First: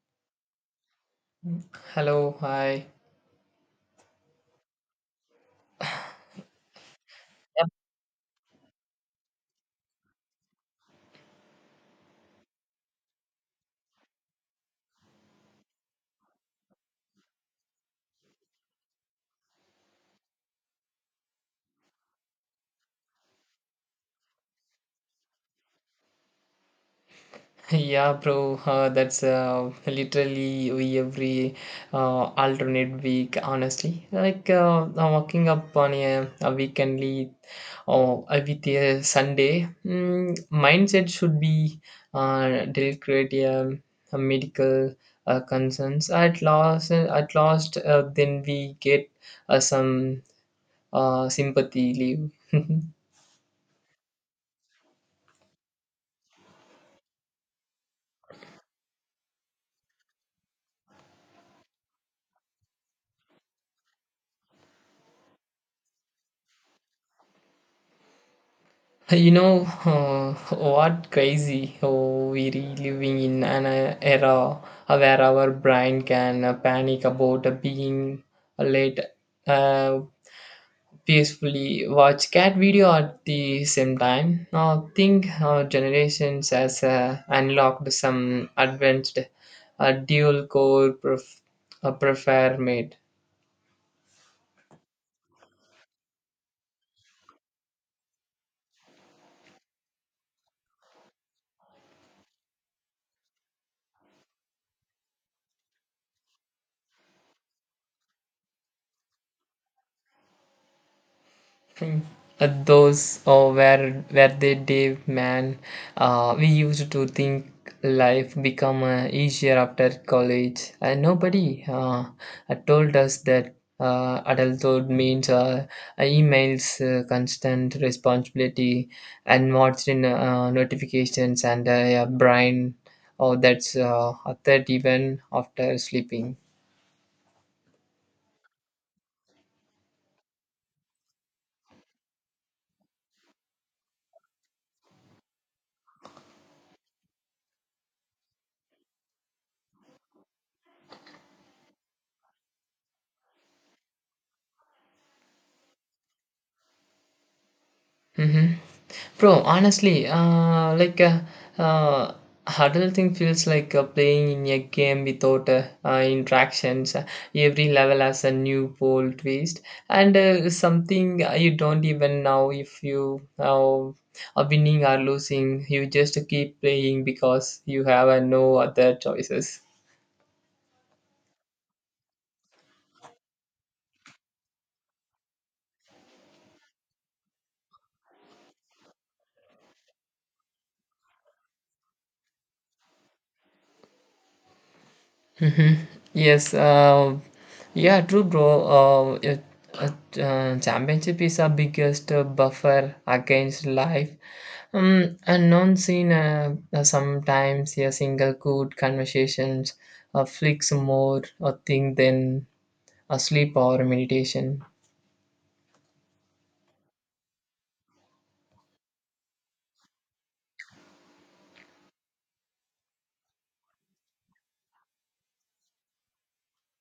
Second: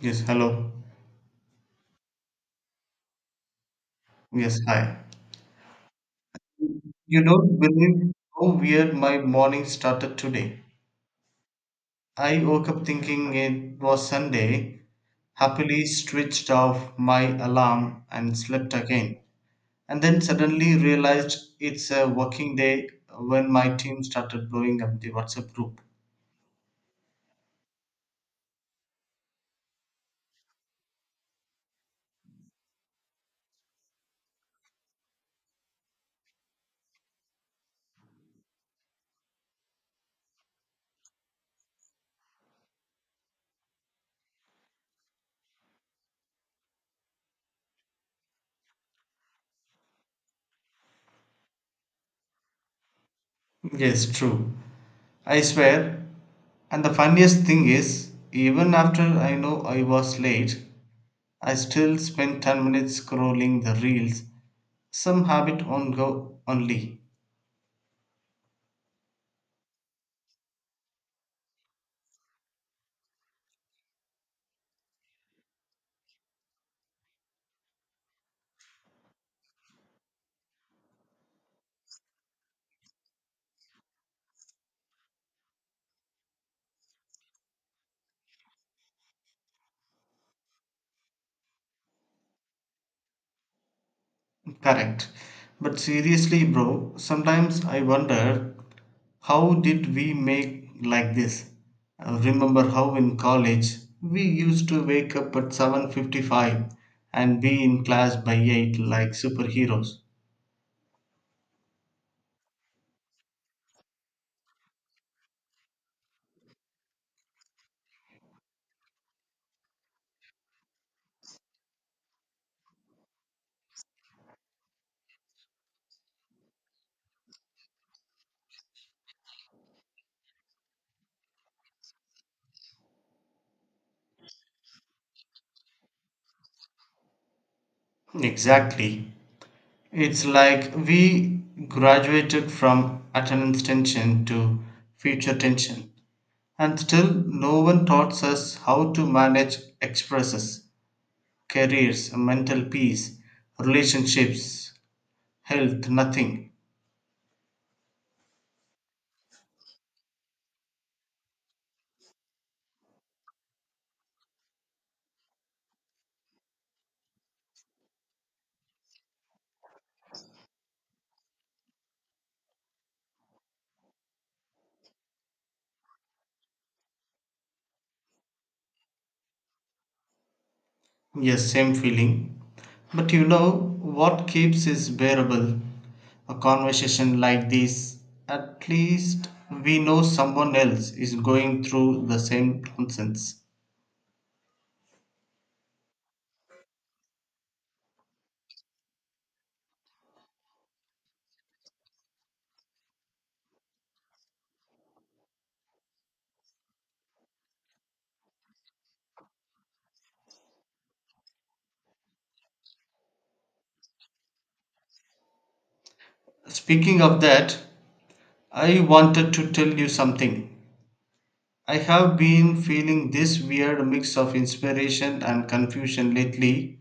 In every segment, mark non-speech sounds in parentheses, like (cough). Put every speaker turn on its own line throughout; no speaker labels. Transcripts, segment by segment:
Yes, hello.
Hello, hi.
Yes, hi. You don't
Yeah.
believe how weird my morning started today. I woke up thinking it was Sunday, happily switched off my alarm and slept again, and then suddenly realized it's a working day when my team started blowing up the WhatsApp group.
(laughs) Yeah, bro, that's literally we every alternate week, honestly. Like I'm walking up on a weekendly or with a Sunday, mindset should be delicate, medical concerns. At last, then we get some sympathy leave. (laughs)
Yes, true. I swear. And the funniest thing is, even after I know I was late, I still spent 10 minutes scrolling the reels. Some have it on go only.
Hey, you know what crazy oh, we are living in an era where our brain can panic about being late, uh, peacefully watch cat video at the same time. Now think our generations has unlocked some advanced dual core prefer made.
Correct. But seriously, bro, sometimes I wonder how did we make like this? Remember how in college we used to wake up at 7:55 and be in class by 8 like superheroes.
Hmm. Those or where they day man, we used to think life become easier after college and nobody told us that adulthood means emails, constant responsibility and watched in notifications and a brain or that's a third even after sleeping.
Exactly. It's like we graduated from attendance tension to future tension, and still no one taught us how to manage expresses, careers, mental peace, relationships, health, nothing.
Hmm. Bro, honestly, uh, adulting feels like playing in a game without interactions. Every level has a new pole twist and something you don't even know if you are winning or losing. You just keep playing because you have no other choices.
Yes, same feeling. But you know what keeps is bearable. A conversation like this, at least we know someone else is going through the same nonsense.
Mhm. Yes, yeah, true, bro. Championship is our biggest buffer against life. And non-seen, sometimes a single good conversations flicks more a thing than a sleep or meditation.
Speaking of that, I wanted to tell you something. I have been feeling this weird mix of inspiration and confusion lately.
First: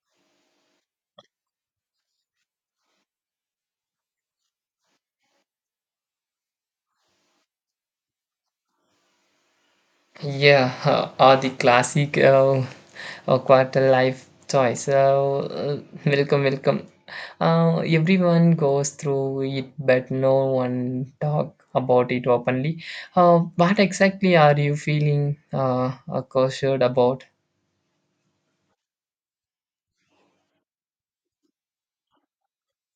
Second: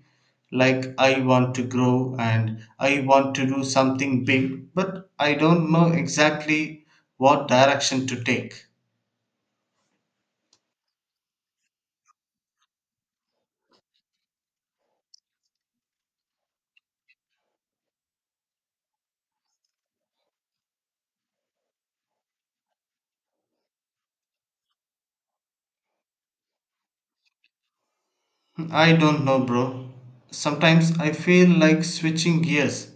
Like, I want to grow and I want to do something big, but I don't know exactly what direction to take.
Yeah, (laughs) or the classic quarter life choice. Welcome, welcome. Everyone goes through it, but no one talk about it openly. What exactly are you feeling cautious about?
I don't know, bro. Sometimes I feel like switching gears.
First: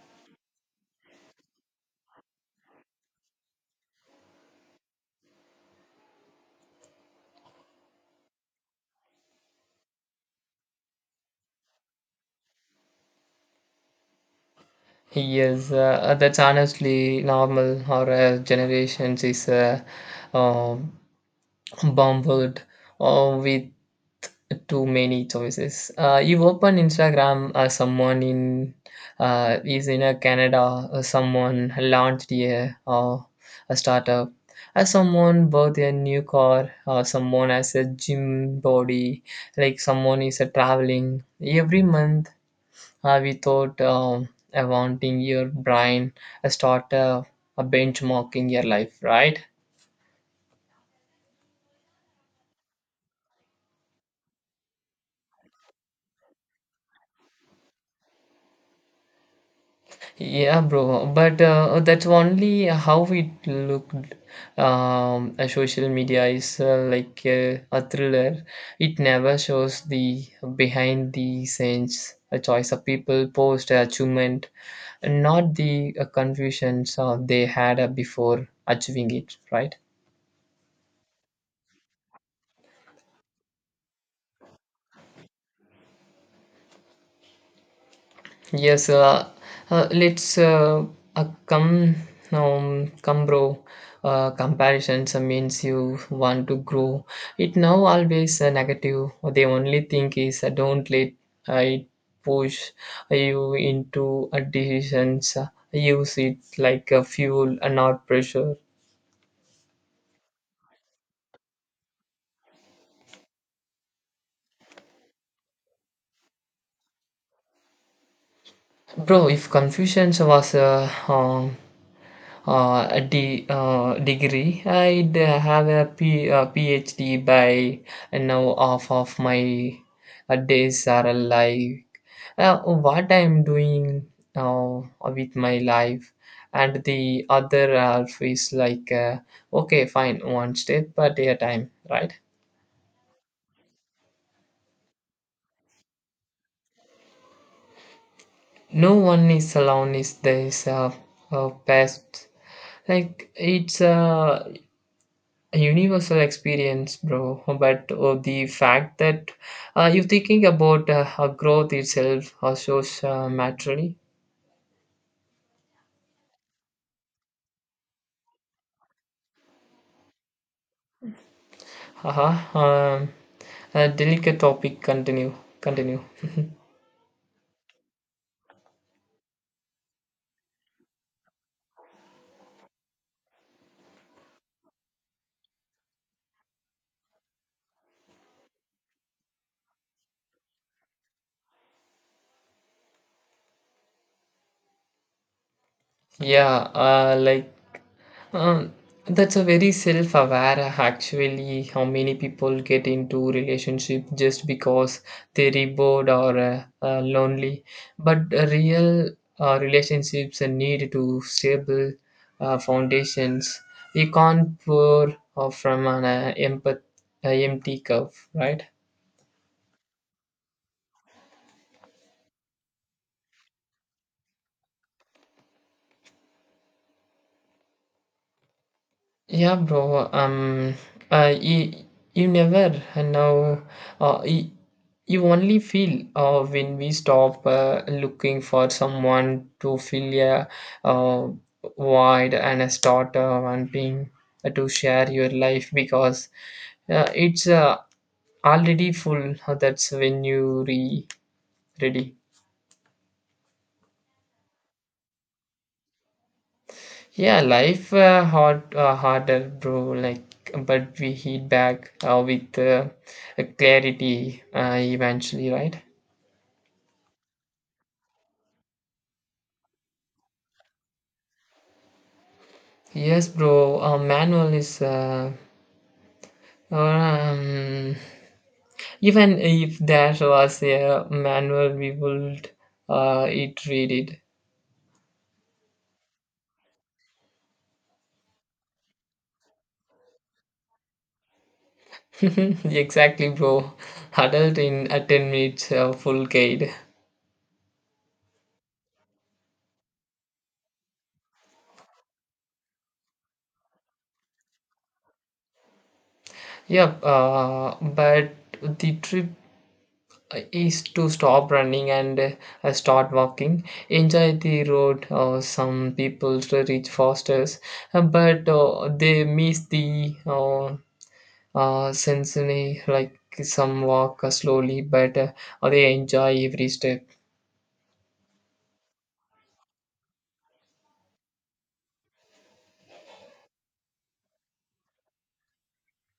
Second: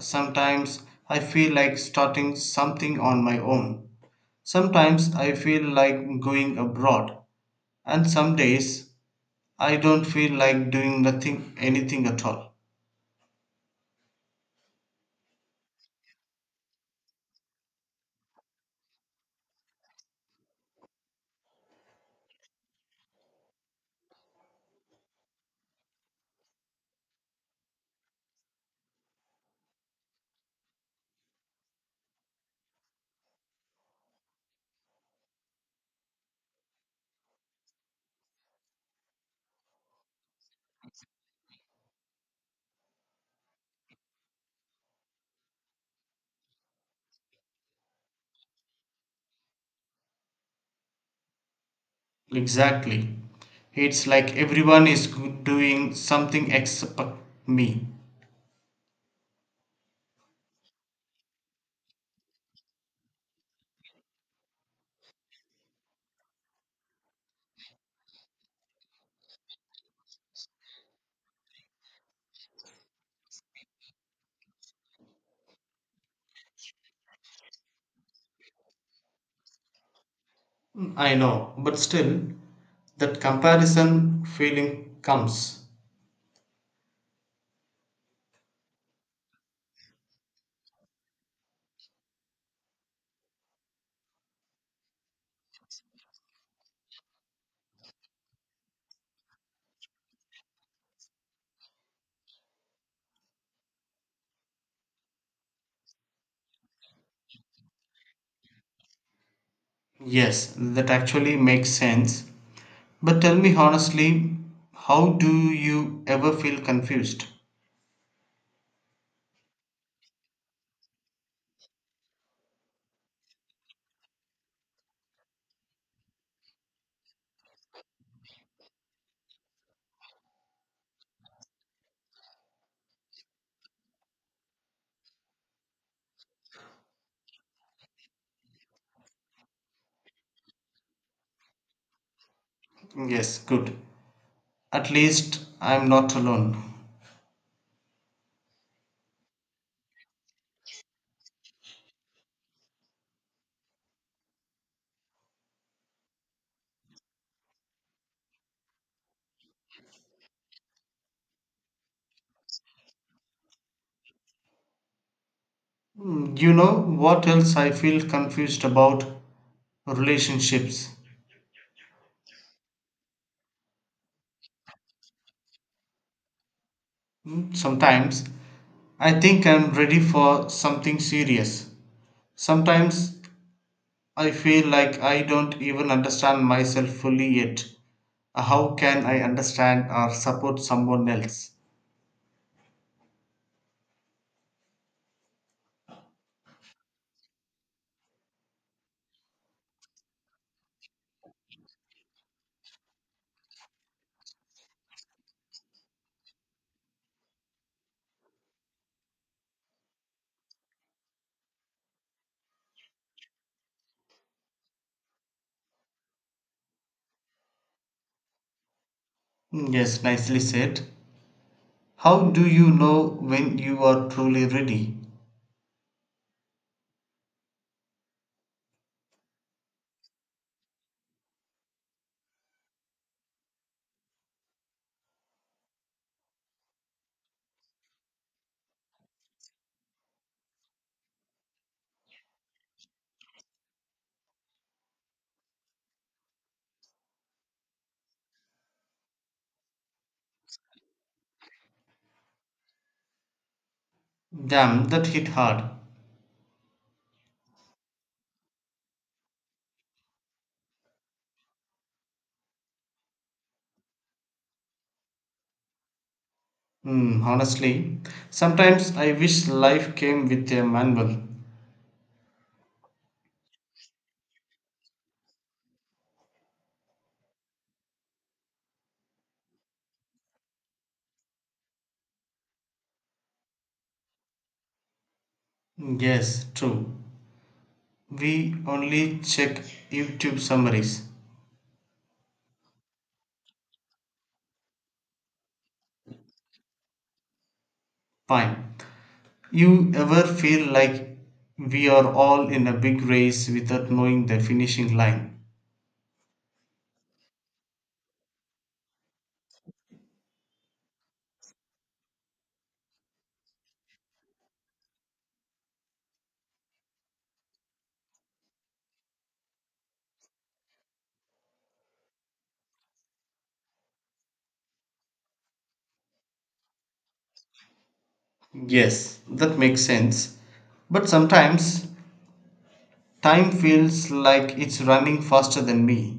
Sometimes I feel like starting something on my own. Sometimes I feel like going abroad. And some days I don't feel like doing nothing, anything at all.
Yes, that's honestly normal. Our generations is um, bombarded with too many choices. You open Instagram, someone in is in a Canada, someone launched a startup, someone bought a new car, someone has a gym body, like someone is traveling. Every month, we thought wanting your brain start a benchmarking your life, right?
Exactly. It's like everyone is doing something except me.
Yeah, bro. But that's only how it looked. A social media is like a thriller. It never shows the behind the scenes, a choice of people, post achievement, and not the confusions they had before achieving it, right?
I know, but still, that comparison feeling comes.
Yes, let's come, come bro. Comparisons means you want to grow. It now always negative. The only thing is, don't let it push you into decisions. Use it like a fuel and not pressure.
Yes, that actually makes sense. But tell me honestly, how do you ever feel confused?
Bro, if confusion was degree. I'd have a PhD by now. Half of my days are like, what I'm doing uh, with my life, and the other half is like, okay, fine, one step at a time, right?
Yes, good. At least I'm not alone.
No one is alone. Is this past like it's a universal experience, bro. But the fact that you thinking about growth itself shows maturity.
Mm, you know what else I feel confused about? Relationships.
Haha, um, a delicate topic. Continue, continue.
Sometimes I think I'm ready for something serious. Sometimes I feel like I don't even understand myself fully yet. How can I understand or support someone else?
Yeah, like, Uh, that's a very self-aware, actually how many people get into relationship just because they're bored or lonely, but real relationships need to stable foundations. You can't pour from an empty cup, right?
Mm, yes, nicely said. How do you know when you are truly ready?
Yeah, bro. Uh, you, you never know. Uh, you, you only feel when we stop looking for someone to fill a uh, void, and start wanting to share your life because it's already full. That's when you re ready.
Damn, that hit hard.
Yeah, life harder, bro. Like, but we hit back with clarity eventually, right?
Mm, honestly, sometimes I wish life came with a manual.
Yes, bro. A manual is um, even if there was a manual, we would it read
Hmm, yes, true. We only check YouTube summaries.
it. (laughs) Exactly, bro. Adult in a 10 minutes full guide.
Fine. You ever feel like we are all in a big race without knowing the finishing line?
Yep. But the trip is to stop running and start walking, enjoy the road. Some people to reach faster, but they miss the sensation. Like some walk slowly but they enjoy every step.
Yes, that makes sense. But sometimes time feels like it's running faster than me.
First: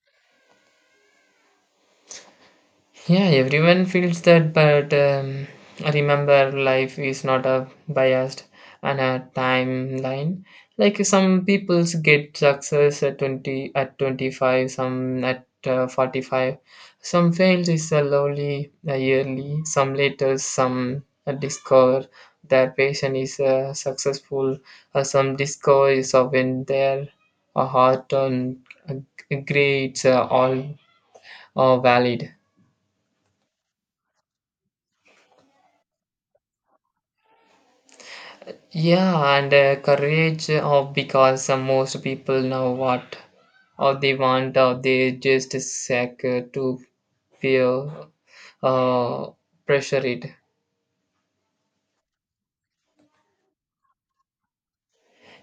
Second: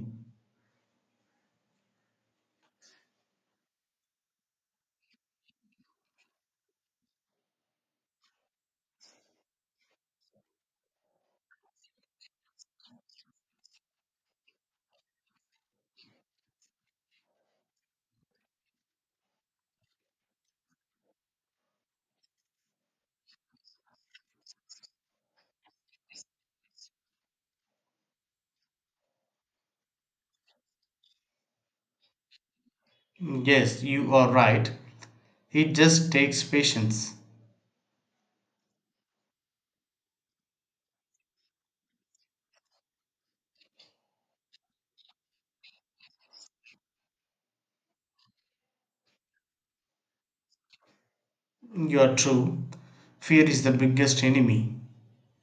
Yeah, everyone feels that, but remember, life is not a biased and a timeline. Like some people's get success at 20, at 25, some at 45, some fails is a lowly a yearly, some later, some discover their patient is successful, some discover is when their heart on uh, grades are all are valid.
Yes, you are right. It just takes patience.
Yeah, and courage of, because most people know what or they want or they just seek to feel uh, pressure it.
You are true. Fear is the biggest enemy.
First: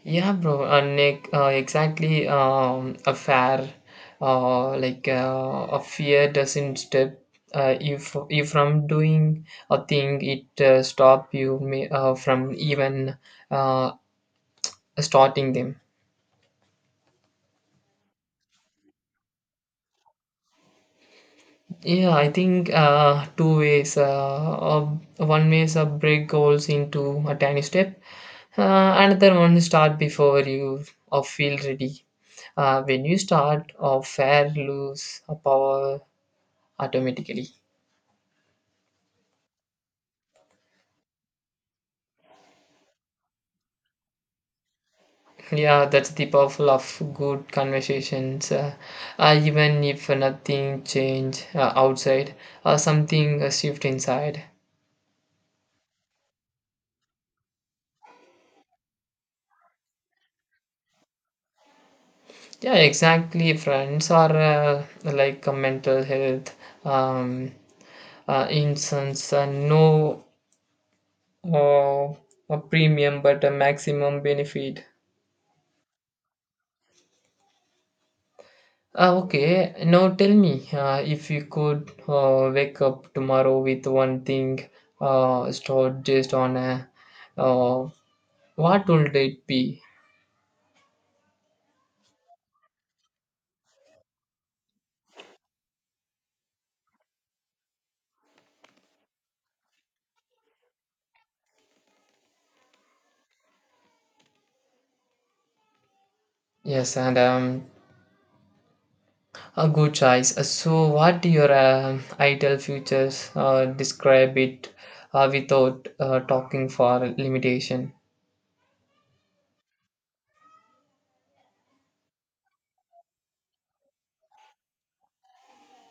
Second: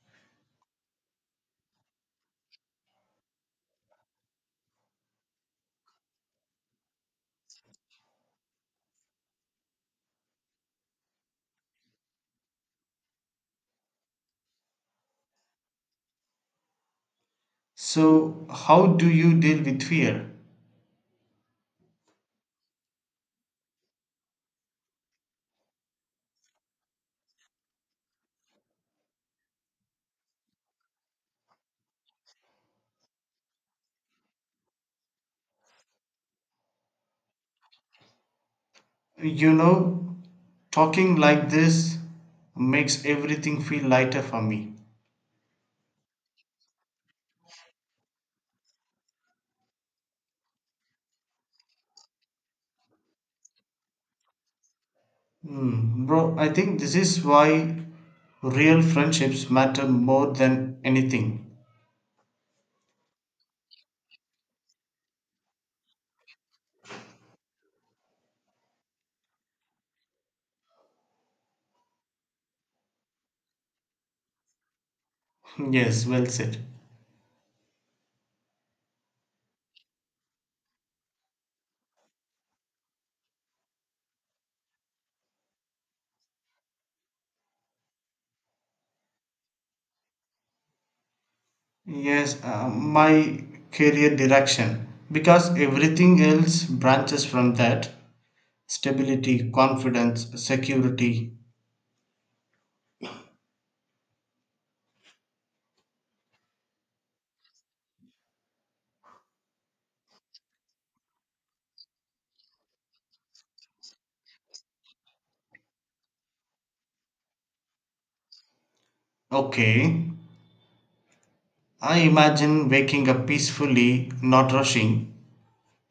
Yeah, bro, and like, exactly, a fair a fear doesn't step if from doing a thing, it stop you may, from even uh, starting them.
So, how do you deal with fear?
Yeah, I think two ways. One way is break goals into a tiny step. Another one is start before you feel ready. When you start, or fair lose a power automatically.
You know, talking like this makes everything feel lighter for me.
Yeah, that's the powerful of good conversations. Even if nothing change outside, something shift inside.
Hmm, bro, I think this is why real friendships matter more than anything.
Yeah, exactly. Friends are like a mental health. Um, instance, no uh, a premium but a maximum benefit.
(laughs) Yes, well said.
Okay, now tell me, if you could wake up tomorrow with one thing stored just on a, uh, what would it be?
Yes, my career direction. Because everything else branches from that stability, confidence, security.
Yes, and a good choice. So, what your ideal futures, describe it without talking for limitation?
Okay. I imagine waking up peacefully, not rushing,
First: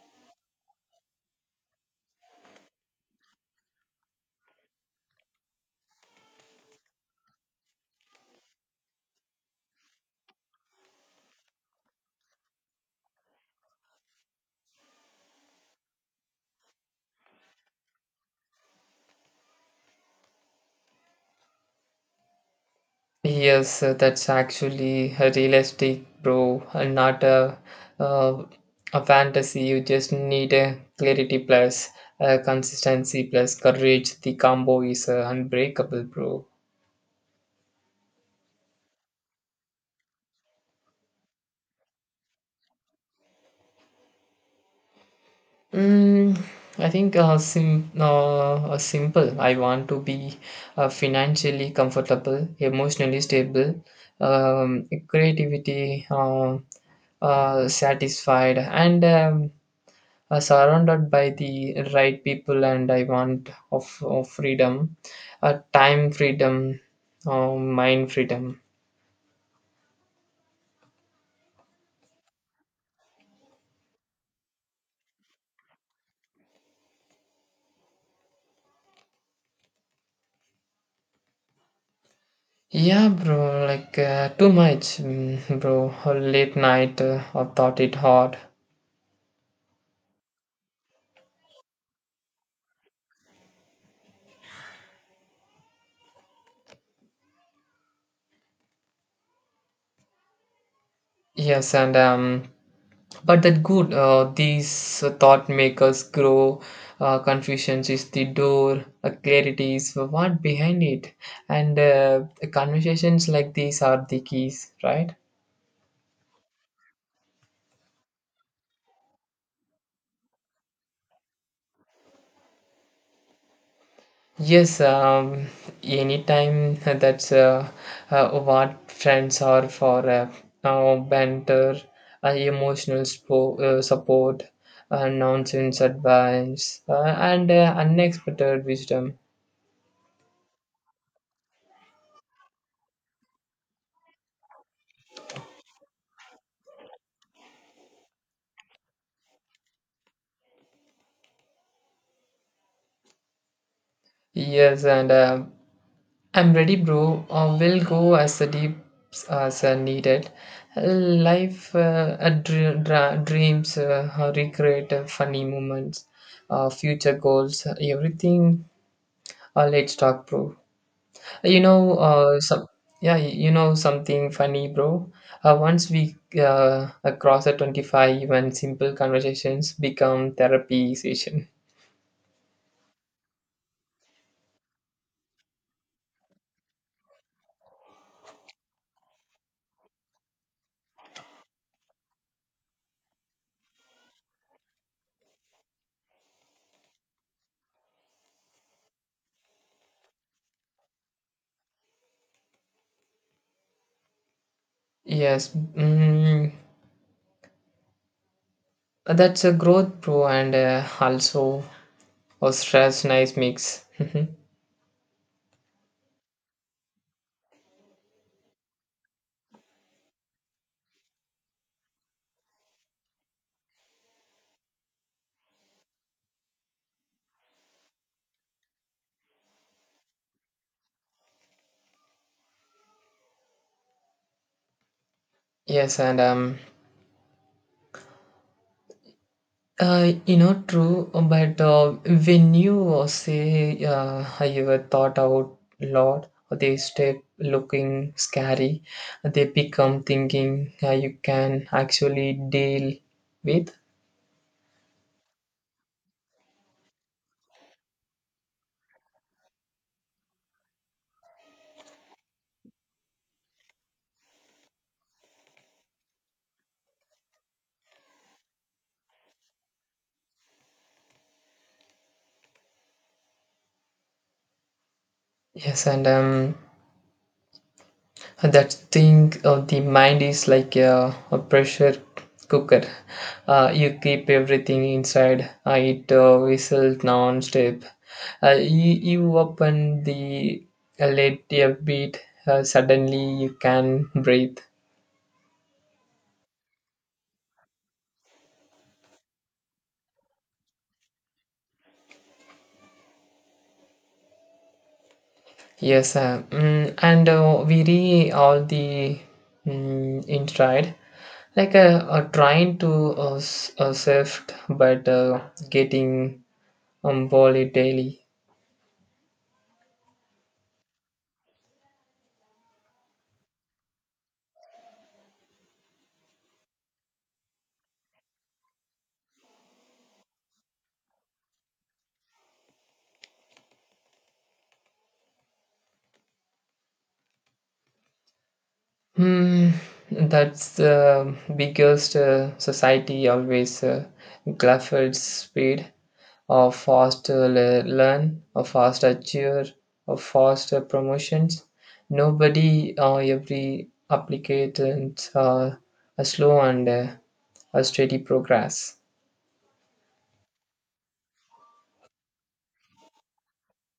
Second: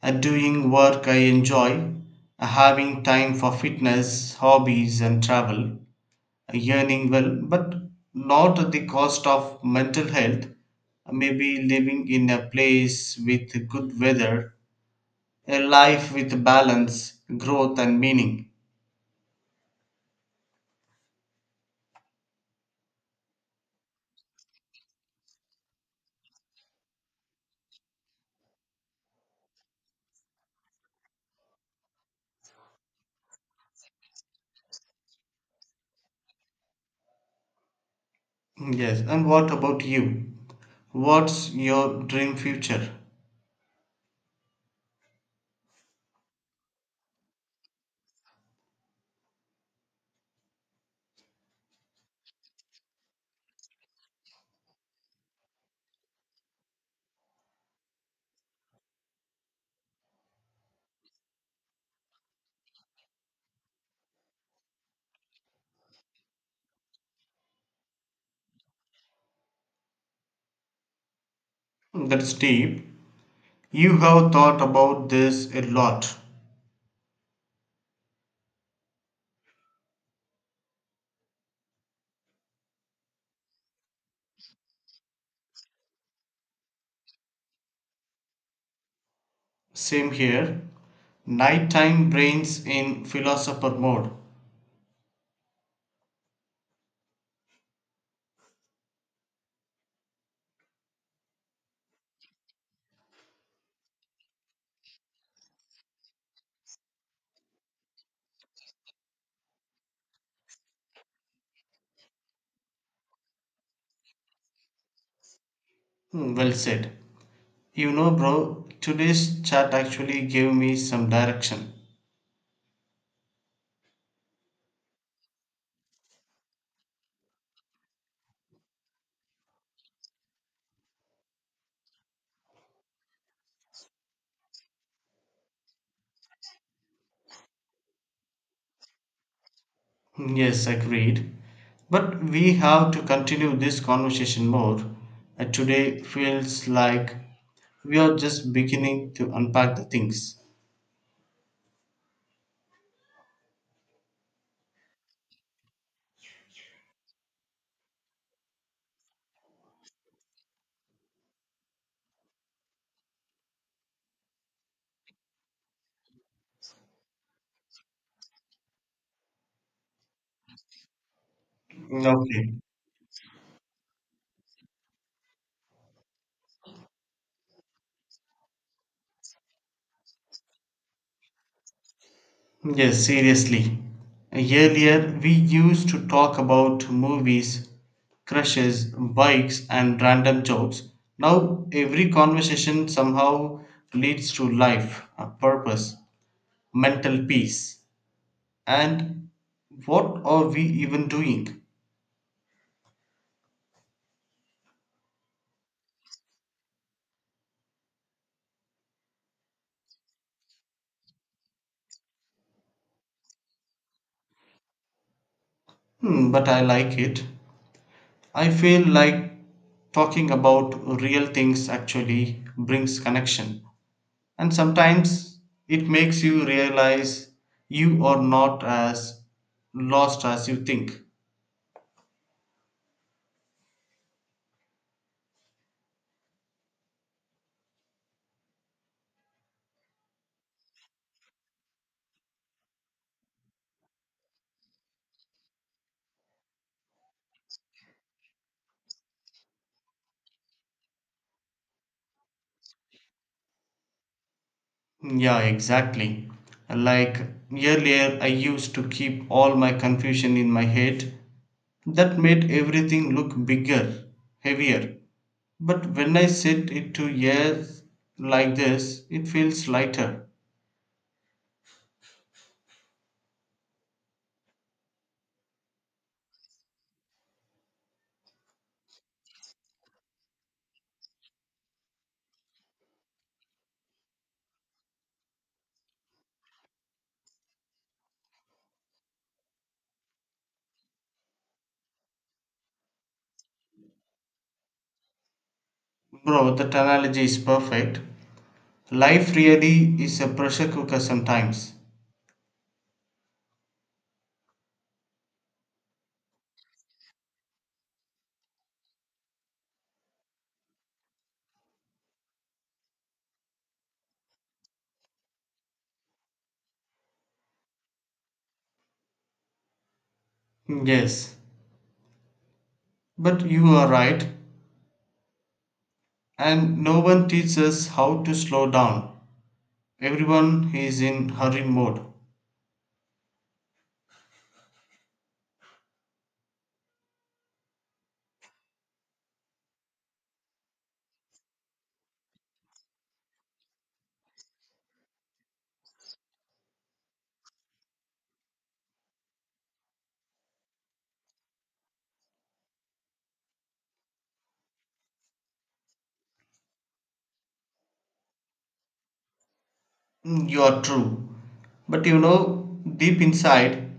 and doing work I enjoy, having time for fitness, hobbies, and travel. Yearning well, but not at the cost of mental health. Maybe living in a place with good weather, a life with balance, growth, and meaning.
Yes, that's actually a realistic, bro, and not a, uh, a fantasy. You just need a clarity plus consistency plus courage. The combo is unbreakable, bro.
Yes, and what about you? What's your dream future?
Mm, I think simple. I want to be financially comfortable, emotionally stable, creativity satisfied, and surrounded by the right people, and I want of freedom, time freedom, uh, mind freedom.
That's deep. You have thought about this a lot.
Yeah, bro, like too much, mm, bro. Late night I thought it hard.
Same here. Nighttime brains in philosopher mode.
Yes, and um, but that good, these thought makers grow. Confusions is the door, clarity is what behind it, and conversations like these are the keys, right?
Hmm, well said. You know, bro, today's chat actually gave me some direction.
Yes, anytime. (laughs) That's what friends are for, banter, emotional support, nonsense advice, and unexpected wisdom.
Yes, agreed. But we have to continue this conversation more. Today feels like we are just beginning to unpack the things.
Yes, and I'm ready, bro. We'll go as deep as needed. Life, dreams, recreate funny moments, future goals, everything. Let's talk, bro. You know,
Okay.
some yeah, you know something funny, bro. Once we cross at 25, even simple conversations become therapy session.
Yes, seriously. Earlier, we used to talk about movies, crushes, bikes, and random jokes. Now, every conversation somehow leads to life, a purpose, mental peace. And what are we even doing?
Yes, mm, that's a growth, bro, and also a stress, nice mix.
Hmm, but I like it. I feel like talking about real things actually brings connection. And sometimes it makes you realize you are not as lost as you think.
(laughs) Yes, and you know, true, but when you say you were thought out lot, they step looking scary, they become thinking you can actually deal with.
Yeah, exactly. Like earlier, I used to keep all my confusion in my head. That made everything look bigger, heavier. But when I sit it to ears like this, it feels lighter.
Yes, and and that thing of the mind is like a pressure cooker. You keep everything inside, it whistles non-stop. You open the let a beat, suddenly you can breathe.
Bro, that analogy is perfect. Life really is a pressure cooker sometimes.
Yes and we read all the mm, inside, like trying to shift, but getting daily.
Yes, but you are right, and no one teaches us how to slow down. Everyone is in hurry mode.
Hmm, that's the biggest. Society always glorifies speed or fast learn, or fast achieve, or fast promotions. Nobody or every applicant a slow and a steady progress.
Mm, you are true. But you know, deep inside,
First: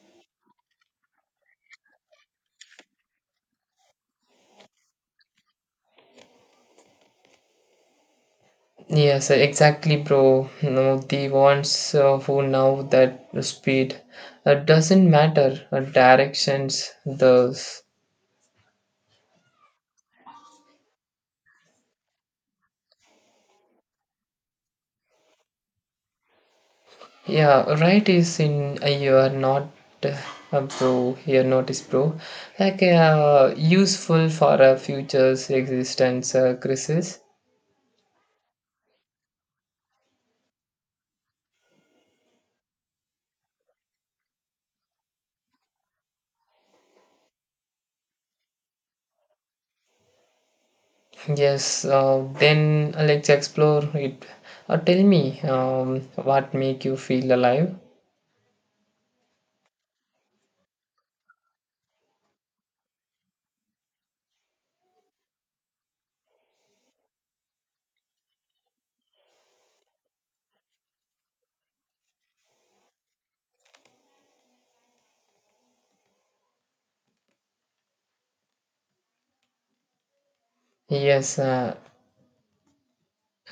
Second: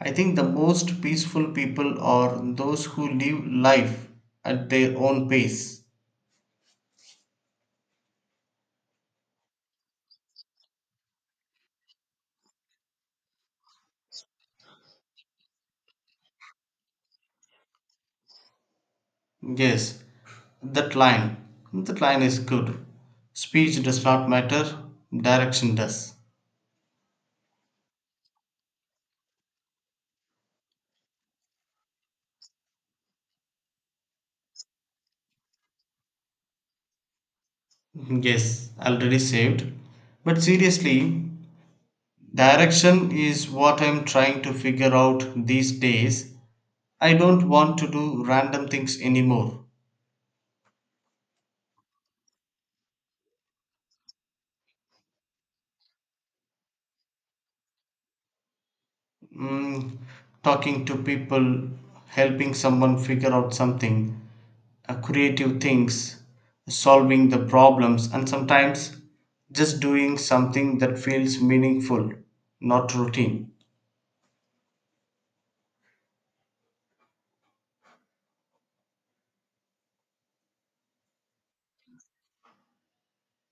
I think the most peaceful people are those who live life at their own pace.
Yes, exactly, bro. No, the ones who know that speed doesn't matter. Directions, those.
Yes, that line, that line is good. Speech does not matter, direction does.
Yeah, right is in you are not uh, a pro, you are not is pro. Like useful for a future's existence crisis.
Yes, already saved. But seriously, direction is what I'm trying to figure out these days. I don't want to do random things anymore.
Yes, then let's explore it. Tell me, what make you feel alive?
Mm, talking to people, helping someone figure out something, creative things, solving the problems, and sometimes just doing something that feels meaningful, not routine.
Yes,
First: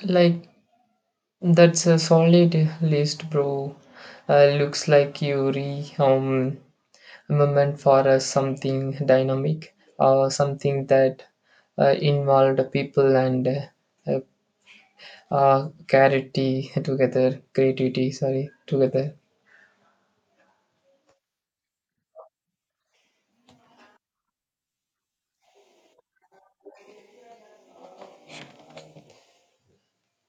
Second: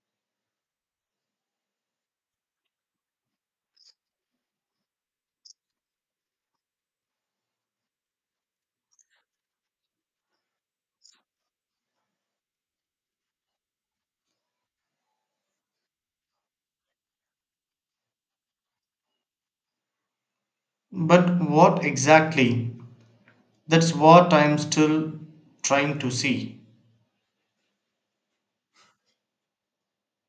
like, that's a solid list, bro. Looks like you re moment for us something dynamic or something that involved people, and charity together creativity sorry together.
But what exactly? That's what I'm still trying to see.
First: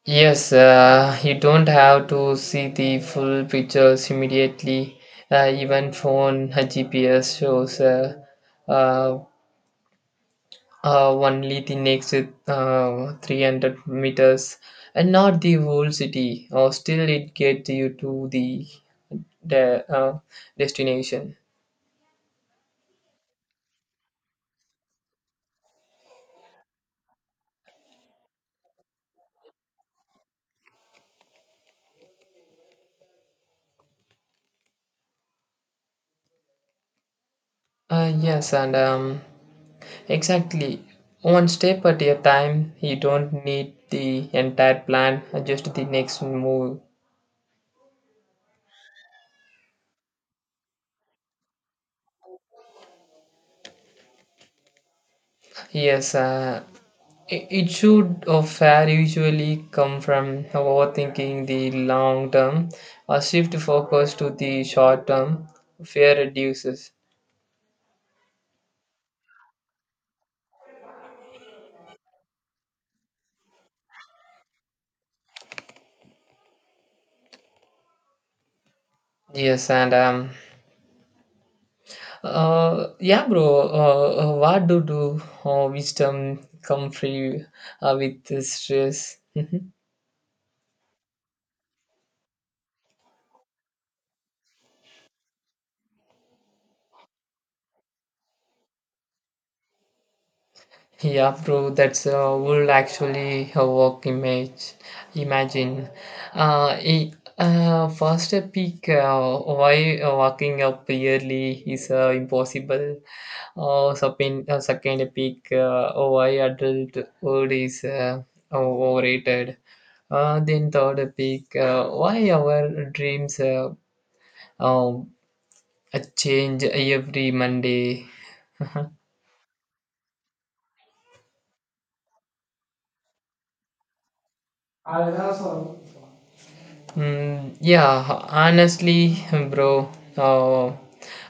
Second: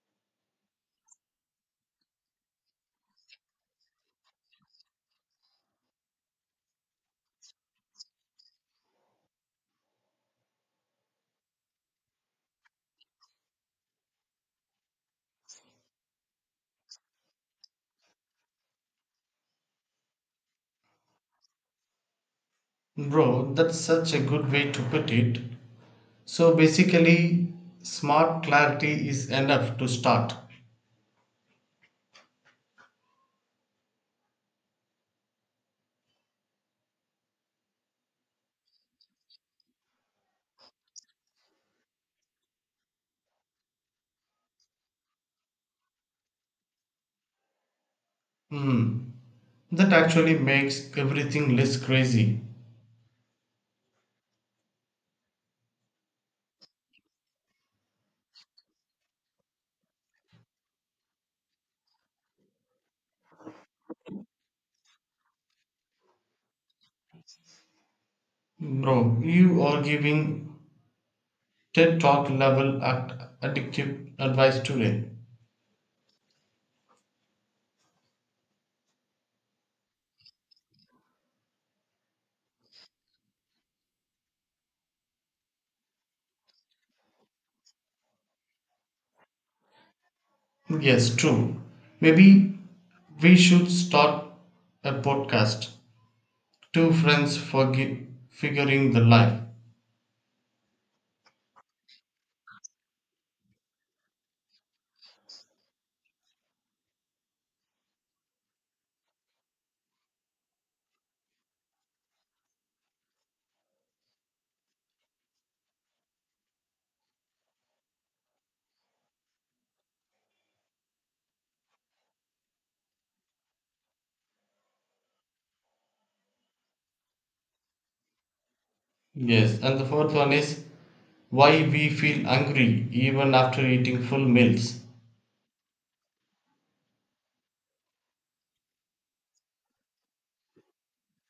Yes, you don't have to see the full pictures immediately. Even phone gps shows uh, only the next 300 meters and not the whole city, or still it gets you to the de- uh, destination.
Bro, that's such a good way to put it. So basically, smart clarity is enough to start.
Yes, and exactly. One step at a time, you don't need the entire plan, just the next move.
Hmm. That actually makes everything less crazy.
Yes, it should or fair usually come from overthinking the long term, or shift focus to the short term, fear reduces.
Bro, you are giving TED Talk level at addictive advice today.
Yes, and yeah, bro. What do wisdom come free with the stress? Mhm.
Yes, true. Maybe we should start a podcast. Two friends for figuring the life.
Yeah, bro. That's would actually a work image. Imagine, it, first a peak. Why walking up yearly is impossible. Second peak. Why adult world is overrated. Then third peak, why our dreams um, change every Monday. (laughs)
Yes, and the fourth one is why we feel hungry even after eating full meals.
Mm, yeah, honestly, bro, uh,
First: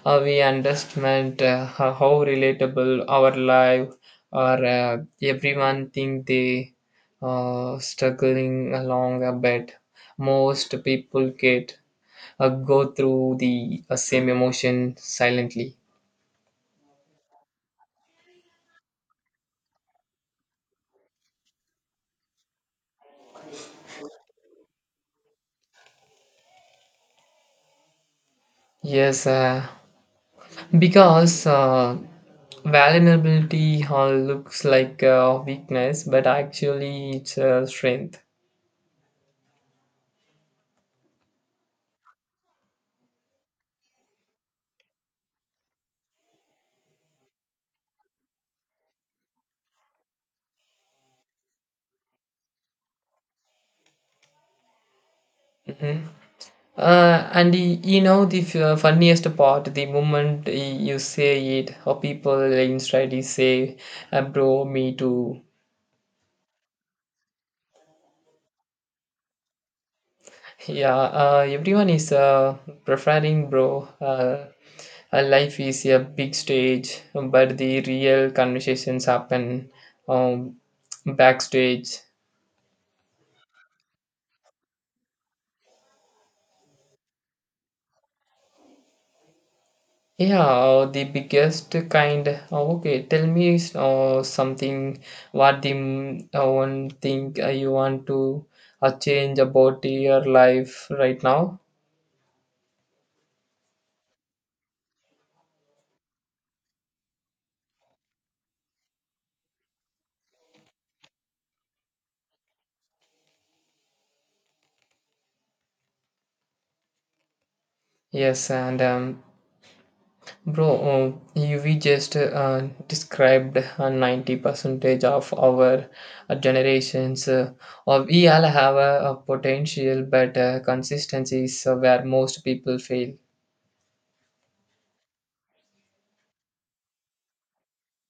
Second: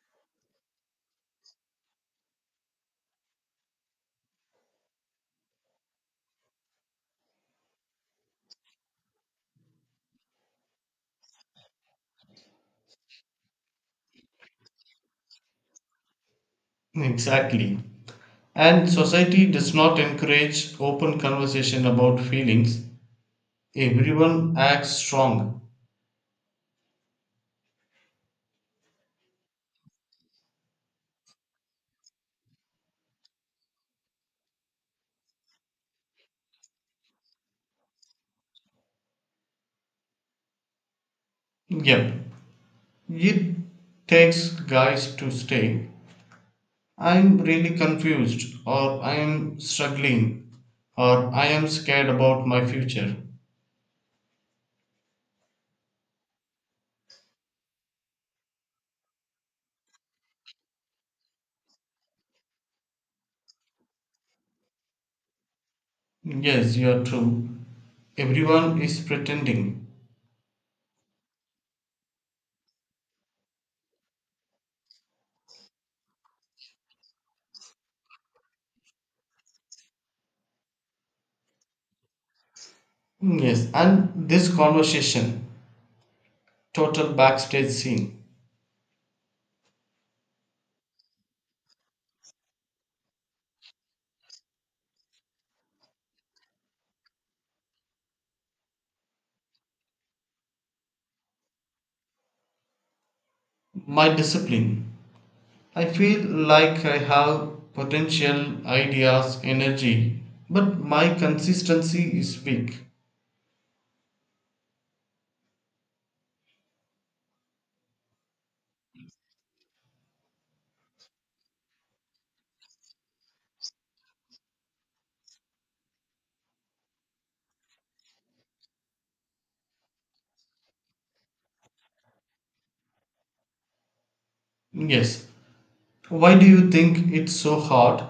we understand how relatable our life, or everyone think they struggling along a bit. Most people get go through the same emotion silently.
Exactly. And society does not encourage open conversation about feelings. Everyone acts strong.
Yes. Because vulnerability looks like weakness, but actually it's strength.
Yep. It takes guys to stay. I'm really confused, or I am struggling, or I am scared about my future.
Mhm. And you know the funniest part, the moment you say it, or people inside you say, "Bro, me too."
Yes, you are true. Everyone is pretending.
Yeah, everyone is preferring, bro. Life is a big stage, but the real conversations happen um, backstage.
Yes, and this conversation, total backstage scene,
Yeah, the biggest kind. Okay, tell me something. What the one thing you want to change about your life right now?
my discipline. I feel like I have potential, ideas, energy, but my consistency is weak.
Yes, and bro, you we just described 90 percentage of our generations. Or we all have a potential, but consistency is where most people fail.
Yes. Why do you think it's so hard?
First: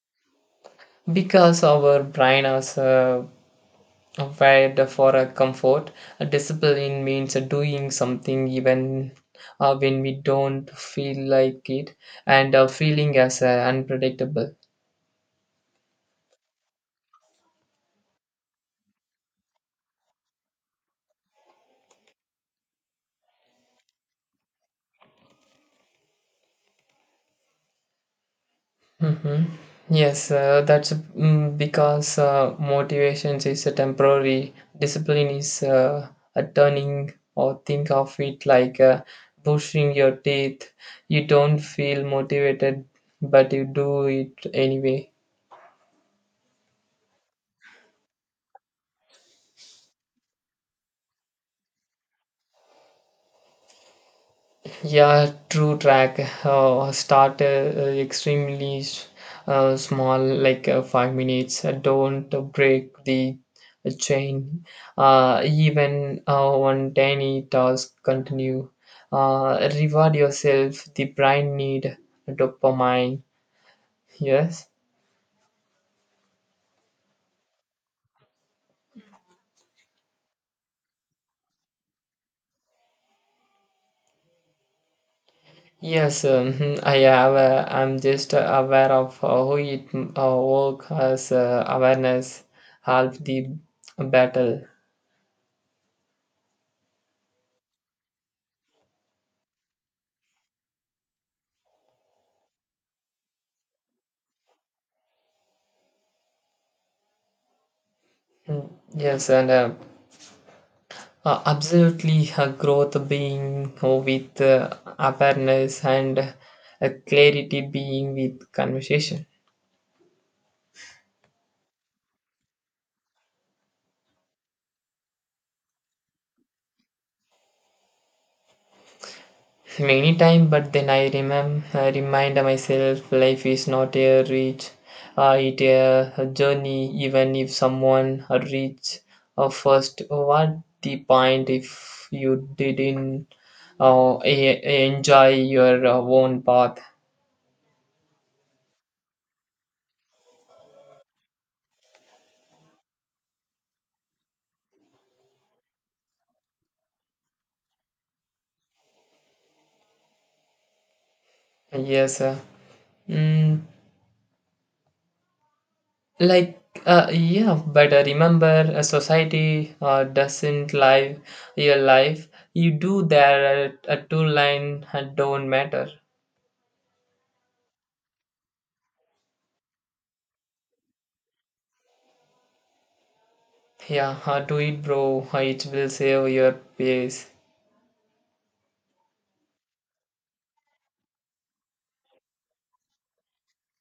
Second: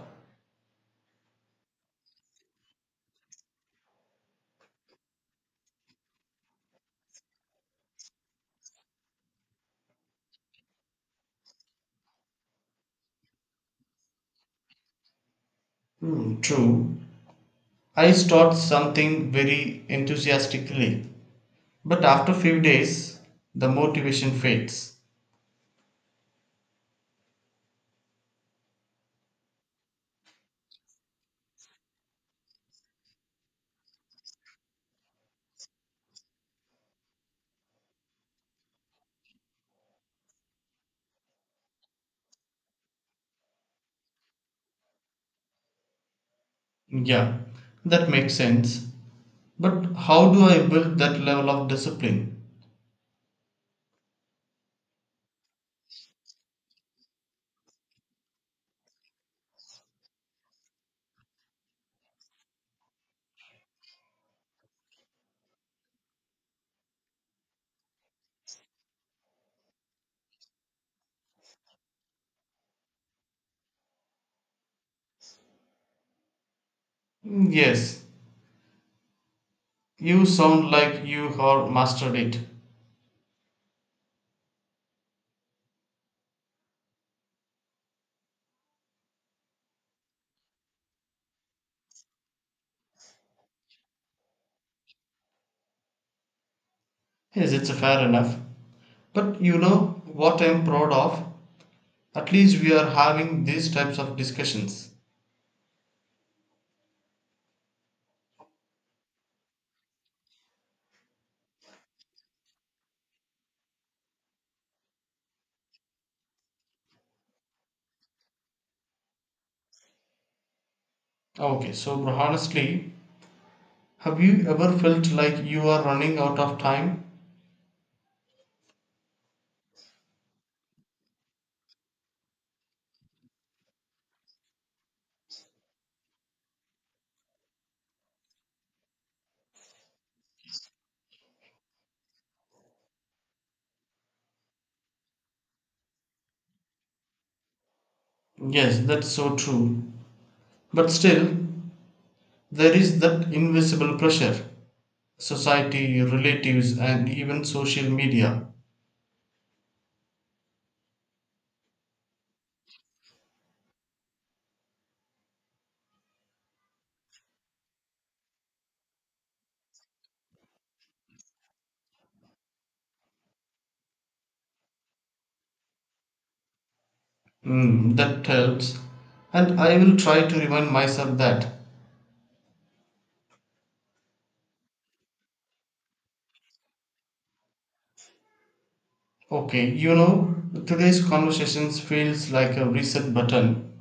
Because our brain has where for a comfort, a discipline means doing something even when we don't feel like it, and feeling as unpredictable.
Hmm, true. I start something very enthusiastically, but after few days the motivation fades.
Hmm. Yes, that's because motivation is a temporary. Discipline is a turning, or think of it like brushing your teeth. You don't feel motivated, but you do it anyway.
Yeah, that makes sense. But how do I build that level of discipline?
Yeah, true track. Start extremely small, like 5 minutes. Don't break the chain. Even one tiny task continue. Reward yourself. The brain need dopamine. Yes.
Mm, yes, you sound like you have mastered it.
Yes, (laughs) I have. I'm just aware of how it work as awareness help the battle.
Yes, it's fair enough. But you know what I'm proud of? At least we are having these types of discussions.
Mm. Yes, and absolutely, growth being with awareness and clarity being with conversation.
Okay, so honestly, have you ever felt like you are running out of time?
Many time, but then I remind myself life is not a reach, it a journey. Even if someone reach first, what the point if you didn't enjoy your own path?
Yes, that's so true. But still, there is that invisible pressure society, relatives, and even social media.
Yes. Mm, Like, yeah, but remember, a society doesn't live your life. You do that. A two line don't matter.
Mm, that helps. And I will try to remind myself that.
Yeah, do it, bro. It will save your pace?
Okay, you know, today's conversations feels like a reset button,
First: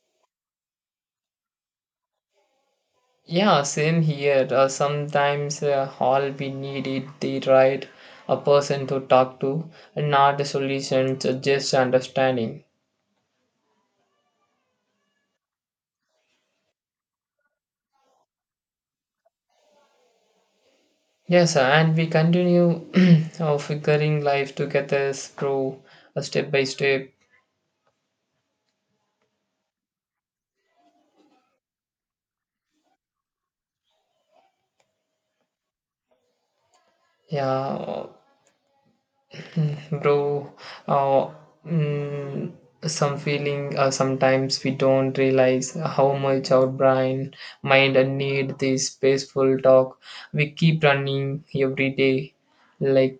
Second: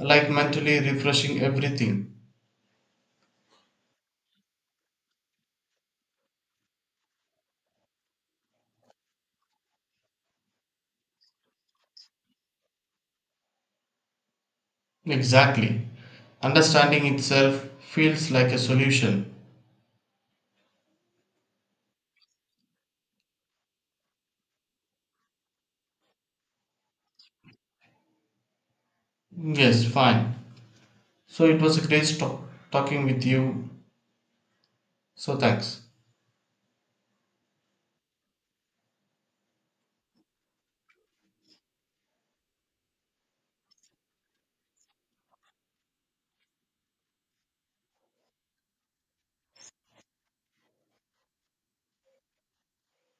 like mentally refreshing everything.
Yeah, same here. Sometimes all we need is the a person to talk to, and not the solutions, just understanding.
Exactly. Understanding itself feels like a solution.
Yes, sir, and we continue (clears throat) figuring life together, through a step by step.
Yes, fine. So it was a great talking with you. So thanks.
Yeah, (clears throat) bro. Uh, mm, some feeling. Sometimes we don't realize how much our brain, mind, and need this peaceful talk. We keep running every day, like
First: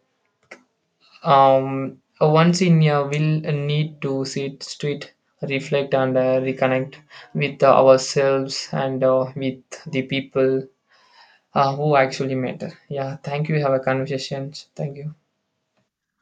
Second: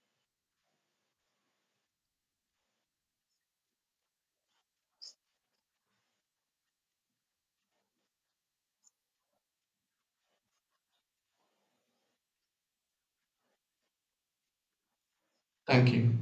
um. Once in a will need to sit, reflect, and reconnect with ourselves and with the people who actually matter. Yeah, thank you. Have a conversation. Thank you.
Thank you.